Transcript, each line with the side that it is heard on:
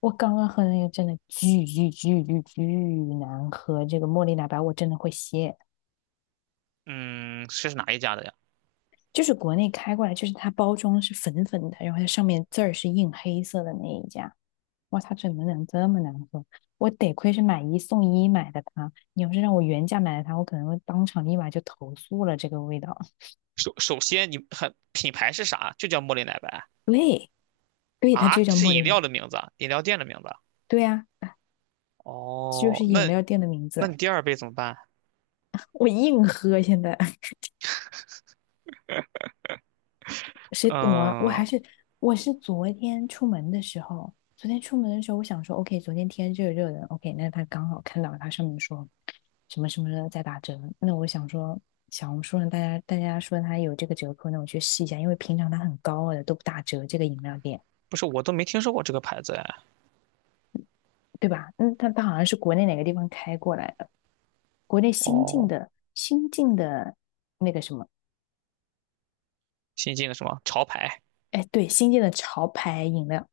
left: 我刚刚喝的那个真的巨巨巨巨巨难喝，这个茉莉奶白我真的会谢。
right: 嗯，这是哪一家的呀？
left: 就是国内开过来，就是它包装是粉粉的，然后它上面字儿是印黑色的那一家。哇，它怎么能这么难喝？我得亏是买一送一买的它，你要是让我原价买的它，我可能会当场立马就投诉了这个味道。
right: 首先，你很品牌是啥？就叫茉莉奶白。
left: 对，对，它
right: 啊？
left: 就叫
right: 这是
left: 茉
right: 饮
left: 莉奶
right: 料的
left: 白。
right: 名字啊，饮料店的名字啊。
left: 对呀、啊，就
right: 哦，
left: 是
right: 那
left: 饮料店的名
right: 那
left: 字。
right: 你第二杯怎么办？
left: 我硬喝现在。谁懂啊？
right: 嗯，
left: 我是昨天出门的时候，我想说，OK，昨天天热热的，OK，那他刚好看到他上面说什么什么的在打折，那我想说，小红书上大家说他有这个折扣，那我去试一下，因为平常他很高傲的都不打折，这个饮料店，
right: 不是，我都没听说过这个牌子哎。
left: 对吧？嗯，他好像是国内哪个地方开过来的，国内
right: 哦，
left: 新进的那个什么，
right: 新进的什么潮牌，
left: 哎，对，新进的潮牌饮料，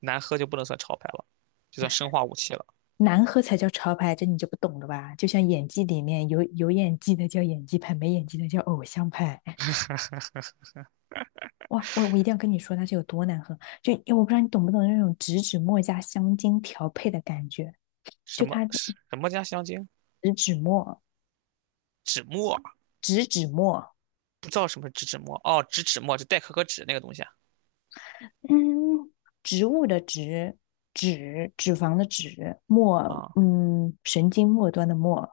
right: 难喝就不能算潮牌了，就算生化武器了。
left: 难喝才叫潮牌，这你就不懂了吧？就像演技里面有演技的叫演技派，没演技的叫偶像派。哇，我一定要跟你说它是有多难喝，就我不知道你懂不懂那种植脂末加香精调配的感觉，
right: 什
left: 就
right: 么
left: 它
right: 什么加香精？
left: 植脂末，
right: 纸墨？
left: 植脂末，
right: 不知道什么是纸墨？哦，纸墨就代可可脂那个东西啊。
left: 嗯，植物的植，脂脂肪的脂，末，
right: 啊
left: 嗯，神经末端的末，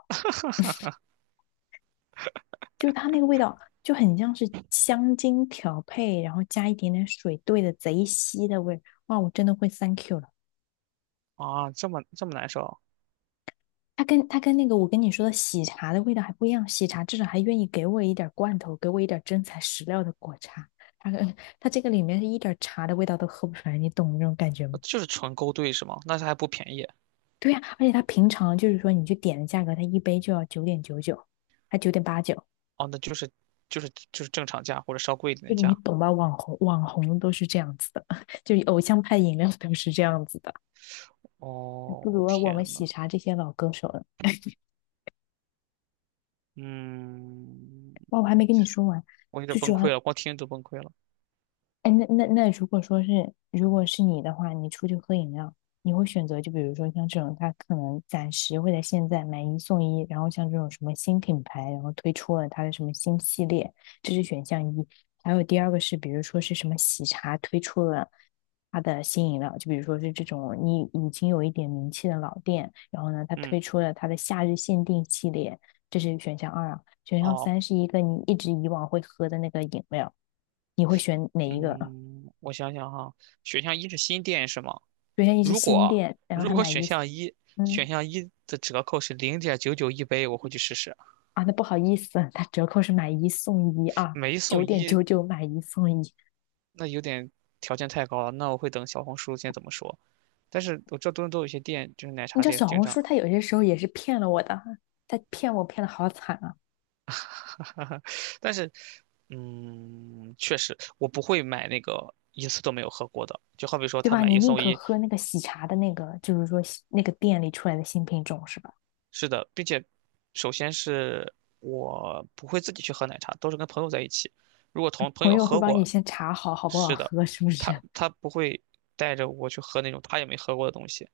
left: 就是它那个味道就很像是香精调配，然后加一点点水兑的贼稀的味儿，哇，我真的会 thank you 了。
right: 啊，这么这么难受。
left: 它跟那个我跟你说的喜茶的味道还不一样，喜茶至少还愿意给我一点罐头，给我一点真材实料的果茶。它它这个里面是一点茶的味道都喝不出来，你懂那种感觉
right: 呃
left: 吗？
right: 就是纯勾兑是吗？那它还不便宜。
left: 对呀、而且它平常就是说你去点的价格，它一杯就要九点九九，还8.89，
right: 哦，那就是就是正常价或者稍贵一点的
left: 就你
right: 价。
left: 懂吧？网红都是这样子的，就偶像派饮料都是这样子的。不
right: 哦，
left: 如
right: 天
left: 我们喜
right: 呐，
left: 茶这些老歌手了。
right: 嗯，
left: 哇，我还没跟你说完，
right: 我有点
left: 最
right: 崩
left: 主
right: 溃
left: 要
right: 了，光听都崩溃了。
left: 哎，那，如果说是如果是你的话，你出去喝饮料，你会选择就比如说像这种，它可能暂时会在现在买一送一，然后像这种什么新品牌，然后推出了它的什么新系列，这是选项一。还有第二个是，比如说是什么喜茶推出了它的新饮料，就比如说是这种你已经有一点名气的老店，然后呢，它
right: 嗯，
left: 推出了它的夏日限定系列，这是选项二啊。选项
right: 哦，
left: 三是一个你一直以往会喝的那个饮料，你会选哪一个？
right: 嗯，我想想哈，选项一是新店是吗？
left: 刘天一是
right: 如
left: 新
right: 果
left: 店，然后
right: 如
left: 他
right: 果
left: 买
right: 选
left: 一，
right: 项一选
left: 嗯
right: 项一的折扣是零点九九一杯，我会去试试。
left: 啊，那不好意思，他折扣是买一送一啊，
right: 买一送
left: 九点
right: 一，
left: 九九买一送一。
right: 那有点条件太高了，那我会等小红书先怎么说。但是我这道多伦多有些店，就是奶
left: 你
right: 茶
left: 知道
right: 店，
left: 小
right: 经
left: 红
right: 常
left: 书他有些时候也是骗了我的，他骗我骗的好惨啊，
right: 但是，嗯，确实，我不会买那个一次都没有喝过的。就好比说，
left: 对
right: 他
left: 吧？
right: 买
left: 你
right: 一
left: 宁
right: 送
left: 可
right: 一，
left: 喝那个喜茶的那个，就是说那个店里出来的新品种是吧？
right: 是的，并且，首先是我不会自己去喝奶茶，都是跟朋友在一起。如果同朋
left: 朋
right: 友
left: 友会
right: 喝
left: 帮你
right: 过，
left: 先查好好不好
right: 是的，
left: 喝，是不
right: 他
left: 是？
right: 他不会带着我去喝那种他也没喝过的东西，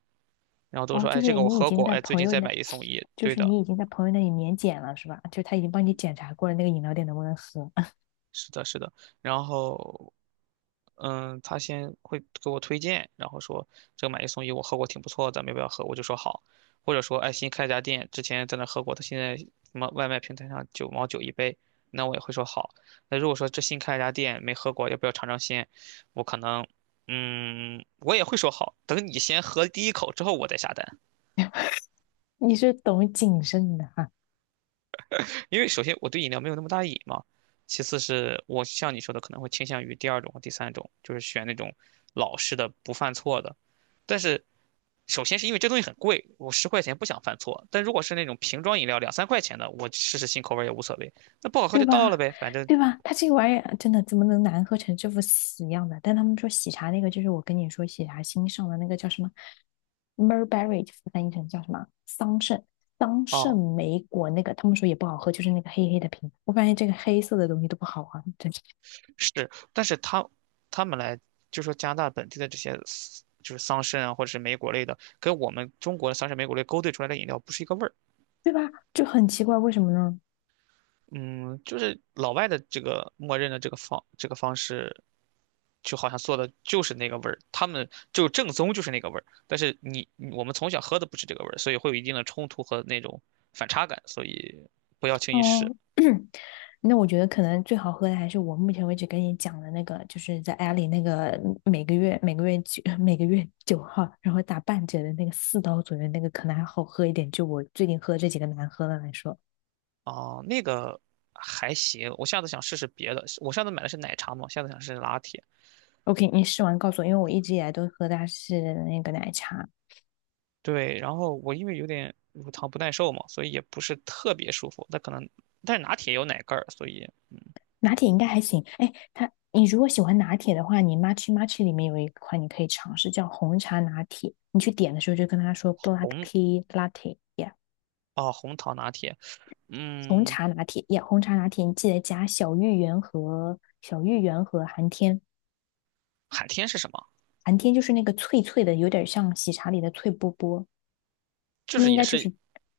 right: 然后 都
left: 哦，
right: 说，
left: 就
right: 哎，这
left: 是
right: 个我
left: 你已
right: 喝
left: 经
right: 过，
left: 在
right: 哎，最
left: 朋
right: 近
left: 友
right: 再
left: 那，
right: 买一送一，
left: 就
right: 对
left: 是
right: 的，
left: 你已经在朋友那里免检了是吧？就他已经帮你检查过了那个饮料店能不能喝，
right: 是的，是的。然后，嗯，他先会给我推荐，然后说这个买一送一我喝过挺不错的，咱们要不要喝？我就说好，或者说哎新开一家店，之前在那喝过，他现在什么外卖平台上九毛九一杯，那我也会说好。那如果说这新开一家店没喝过，要不要尝尝鲜？我可能，嗯，我也会说好，等你先喝第一口之后我再下单。
left: 你是懂谨慎的哈啊。
right: 因为首先我对饮料没有那么大瘾嘛，其次是我像你说的可能会倾向于第二种和第三种，就是选那种老式的不犯错的。但是首先是因为这东西很贵，我十块钱不想犯错。但如果是那种瓶装饮料两三块钱的，我试试新口味也无所谓，那不好喝
left: 对
right: 就倒了
left: 吧？
right: 呗，反正
left: 对吧？它这个玩意儿真的怎么能难喝成这副死样的？但他们说喜茶那个，就是我跟你说喜茶新上的那个叫什么 m e r b e r r y 翻译成叫什么桑葚
right: 哦
left: 莓果那个，他们说也不好喝，就是那个黑黑的瓶。我发现这个黑色的东西都不好喝，真是
right: 是。但是他们来就说加拿大本地的这些就是桑葚啊或者是莓果类的，跟我们中国的桑葚莓果类勾兑出来的饮料不是一个味儿。
left: 对吧？就很奇怪，为什么呢？
right: 嗯，就是老外的这个默认的这个这个方式，就好像做的就是那个味儿，他们就正宗就是那个味儿。但是我们从小喝的不是这个味儿，所以会有一定的冲突和那种反差感，所以不要轻易试。
left: 哦，那我觉得可能最好喝的还是我目前为止跟你讲的那个，就是在阿里那个每个月九 每个月9号，然后打半折的那个4刀左右那个，可能还好喝一点。就我最近喝这几个难喝的来说
right: 啊、那个还行，我下次想试试别的。我上次买的是奶茶嘛，下次想试试拿铁。
left: ，OK，你试完告诉我，因为我一直以来都喝的是那个奶茶，
right: 对，然后我因为有点乳糖不耐受嘛，所以也不是特别舒服。那可能，但是拿铁有奶盖儿，所以
left: 拿铁应该还行。哎，它你如果喜欢拿铁的话，你 Matcha 里面有一款你可以尝试叫红茶拿铁，你去点的时候就跟他说 Black
right: 红
left: Tea Latte。a
right: 红糖拿铁，
left: 红
right: 嗯。
left: 茶拿铁呀，红茶拿铁，你记得加小芋圆和寒天，
right: 海天是什么？
left: 寒天就是那个脆脆的，有点像喜茶里的脆波波，
right: 就
left: 它们
right: 是
left: 应
right: 也
left: 该就
right: 是
left: 是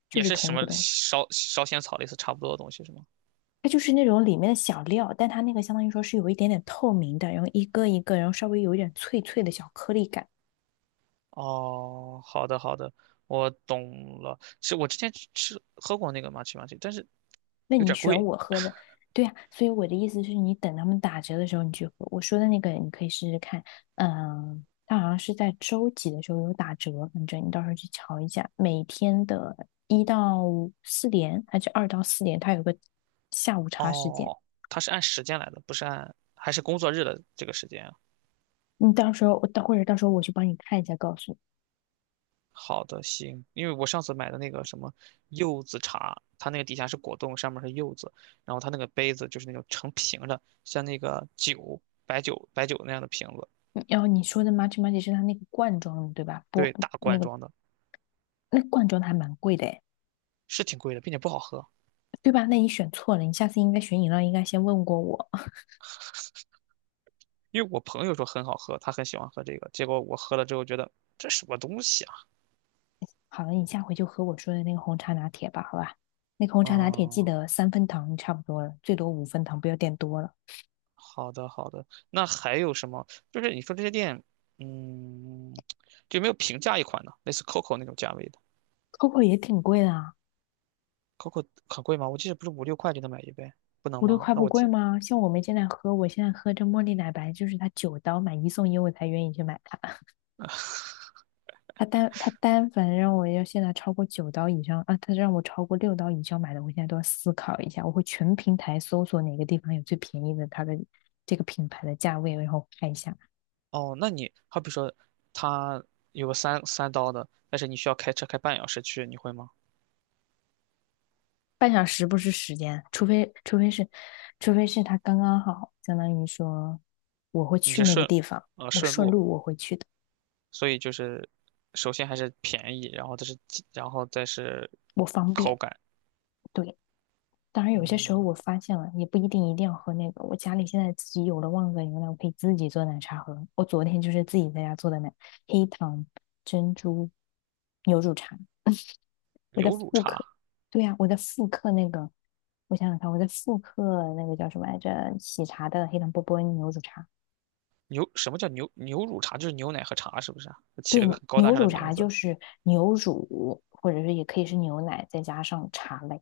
right: 也是
left: 同
right: 什
left: 一个
right: 么
left: 东西。
right: 烧仙草类似差不多的东西是吗？
left: 它就是那种里面的小料，但它那个相当于说是有一点点透明的，然后一个一个，然后稍微有一点脆脆的小颗粒感。
right: 哦，好的好的，我懂了。是我之前喝过那个麻糬，但是
left: 那
right: 有
left: 你
right: 点
left: 选
right: 贵。
left: 我喝的，对呀、啊所以我的意思是你等他们打折的时候你去喝。我说的那个你可以试试看，嗯，它好像是在周几的时候有打折，反正你到时候去瞧一下。每天的1到4点还是2到4点，它有个下午茶时间。
right: 哦，它是按时间来的，不是按还是工作日的这个时间啊
left: 你到时候我到或者到时候我去帮你看一下，告诉你。
right: 好的，行，因为我上次买的那个什么柚子茶，它那个底下是果冻，上面是柚子，然后它那个杯子就是那种成瓶的，像那个酒白酒那样的瓶子，
left: 然后你说的 m u c h m u c h 是它那个罐装的对吧？不，
right: 对，大
left: 那
right: 罐
left: 个
right: 装的。
left: 那罐装的还蛮贵的诶，
right: 是挺贵的，并且不好喝。
left: 对吧？那你选错了，你下次应该选饮料应该先问过我。
right: 因为我朋友说很好喝，他很喜欢喝这个，结果我喝了之后觉得这什么东西啊？
left: 好了，你下回就喝我说的那个红茶拿铁吧，好吧？那个红茶拿铁记
right: 嗯，
left: 得3分糖差不多了，最多5分糖，不要点多了。
right: 好的好的。那还有什么？就是你说这些店，嗯，就有没有平价一款的，类似 COCO 那种价位的
left: Coco 也挺贵的啊，
right: ？COCO 很贵吗？我记得不是五六块就能买一杯，不能
left: 五六
right: 吗？
left: 块
right: 那
left: 不
right: 我
left: 贵
right: 记
left: 吗？像我们现在喝，我现在喝这茉莉奶白，就是它九刀买一送一，我才愿意去买它。它单反让我要现在超过九刀以上啊，它让我超过6刀以上买的，我现在都要思考一下，我会全平台搜索哪个地方有最便宜的它的这个品牌的价位，然后看一下。
right: 哦，那你好比说他有个三刀的，但是你需要开车开半小时去，你会吗？
left: 半小时不是时间，除非是他刚刚好，相当于说我会
right: 你是
left: 去那个
right: 顺
left: 地方，我
right: 顺
left: 顺
right: 路
left: 路我会去的，
right: 所以就是首先还是便宜，然后它是鸡然后再是
left: 我方
right: 口
left: 便。
right: 感，
left: 对，当然有些时候
right: 嗯，
left: 我发现了，也不一定一定要喝那个。我家里现在自己有了旺仔牛奶，我可以自己做奶茶喝。我昨天就是自己在家做的奶，黑糖珍珠牛乳茶。我在
right: 牛乳
left: 复
right: 茶，
left: 刻，对呀、我在复刻那个，我想想看，我在复刻那个叫什么来着？喜茶的黑糖波波牛乳茶。
right: 牛什么叫牛乳茶？就是牛奶和茶，是不是啊？它起
left: 对，
right: 了个很高大
left: 牛
right: 上的
left: 乳
right: 名
left: 茶
right: 字
left: 就是牛乳，或者是也可以是牛奶，再加上茶类。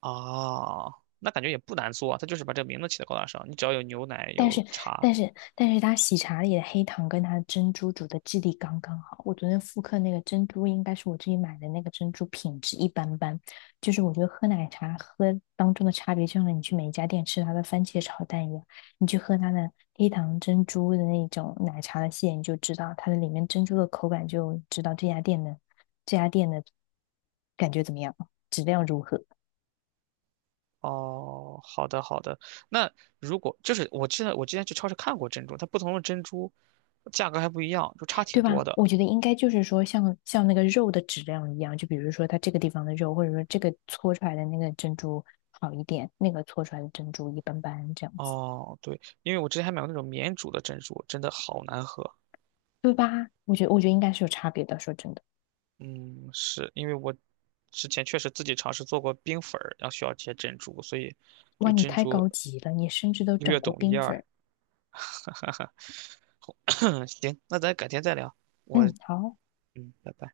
right: 啊，那感觉也不难做啊，它就是把这个名字起的高大上，你只要有牛奶
left: 但
right: 有
left: 是，
right: 茶。
left: 但是它喜茶里的黑糖跟它的珍珠煮的质地刚刚好。我昨天复刻那个珍珠，应该是我自己买的那个珍珠，品质一般般。就是我觉得喝奶茶喝当中的差别，就像你去每一家店吃它的番茄炒蛋一样，你去喝它的黑糖珍珠的那种奶茶的馅，你就知道它的里面珍珠的口感，就知道这家店的感觉怎么样，质量如何。
right: 哦，好的好的，那如果就是我记得我之前去超市看过珍珠，它不同的珍珠价格还不一样，就差挺
left: 对
right: 多
left: 吧？
right: 的。
left: 我觉得应该就是说像那个肉的质量一样，就比如说它这个地方的肉，或者说这个搓出来的那个珍珠好一点，那个搓出来的珍珠一般般，这样子，
right: 哦，对，因为我之前还买过那种免煮的珍珠，真的好难喝。
left: 对吧？我觉得应该是有差别的。说真的，
right: 嗯，是因为我之前确实自己尝试做过冰粉儿，然后需要切珍珠，所以对
left: 哇，你
right: 珍
left: 太
right: 珠
left: 高级了，你甚至都整
right: 略
left: 过
right: 懂一
left: 冰粉
right: 二。
left: 儿
right: 行，那咱改天再聊。我
left: 嗯，好。
right: 嗯，拜拜。